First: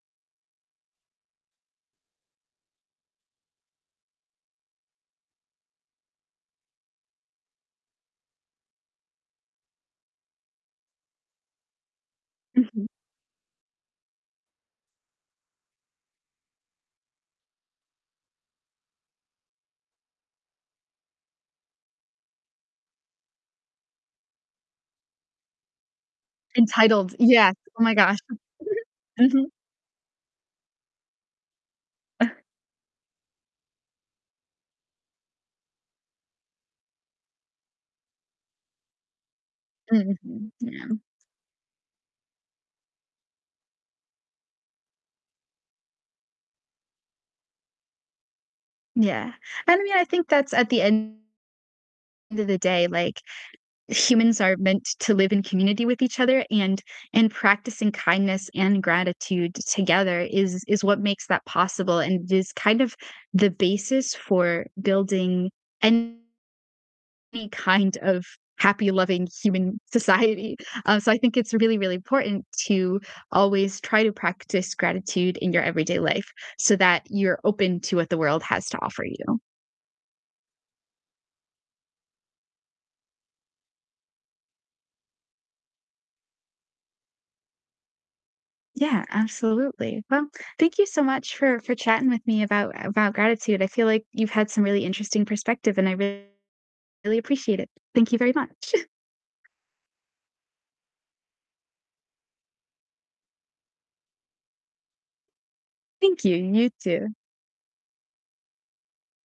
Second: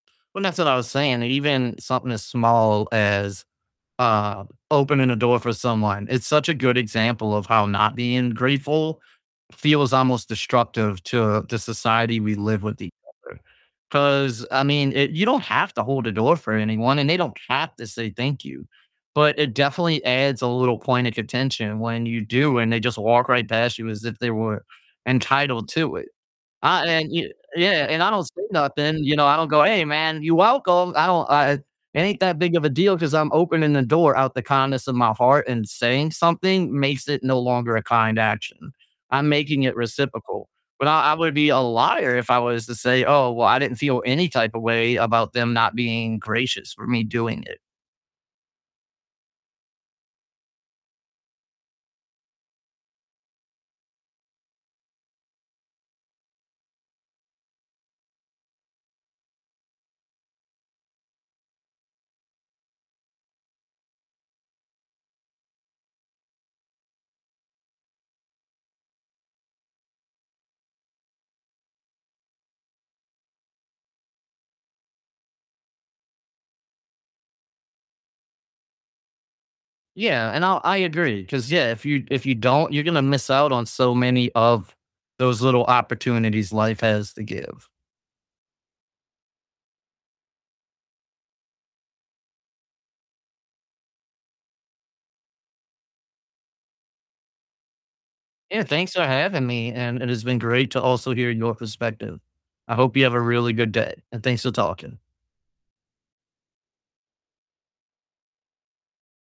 Well, and that's what I was saying, that even something as small as, um, opening a door for someone, it's such a good example of how not being grateful feels almost destructive to the society we live with Mhm. each other. 'Cause, I mean, it you don't have to hold a door for anyone, and they don't have to say, "Thank you," but it definitely adds a little point of contention when you do, and they just walk right past you as if they were entitled to it. Ah, and then Entitled, you yes, oh Yeah, my and I gosh. don't say nothing, you know, I don't Mhm. go, "Hey, man, you welcome." I don't, uh, it it ain't that big of a deal 'cause I'm opening the door out the kindness of my heart and saying something makes it no longer a kind action; I'm making it reciprocal. Mhm, But yeah. I I would be a liar if I was to say, "Oh, well, I didn't feel any type of way," about them not being gracious for me doing it. Yeah. And I mean, I think that's at the end of the day, like, humans are meant to live in community with each other, and and practicing kindness and gratitude together is is what makes that possible, and it is kind of the basis for building any kind of happy, loving human society. Um, so I think it's really, really important to always try to practice gratitude in your everyday life so that you're open to what the world has to offer you. Yeah, and I'll I agree 'cause, yeah, if you if you don't, you're gonna miss out on so many of those little opportunities life has to give. Yeah, absolutely. Well, thank you so much for for chatting with me about about gratitude, I feel like you've had some really interesting perspective, and I really appreciate it. Thank you very Yeah, much. thanks for having me, and it has been great to also hear your perspective. I hope you have a really good day, and thanks for talking. Thank you, and you too.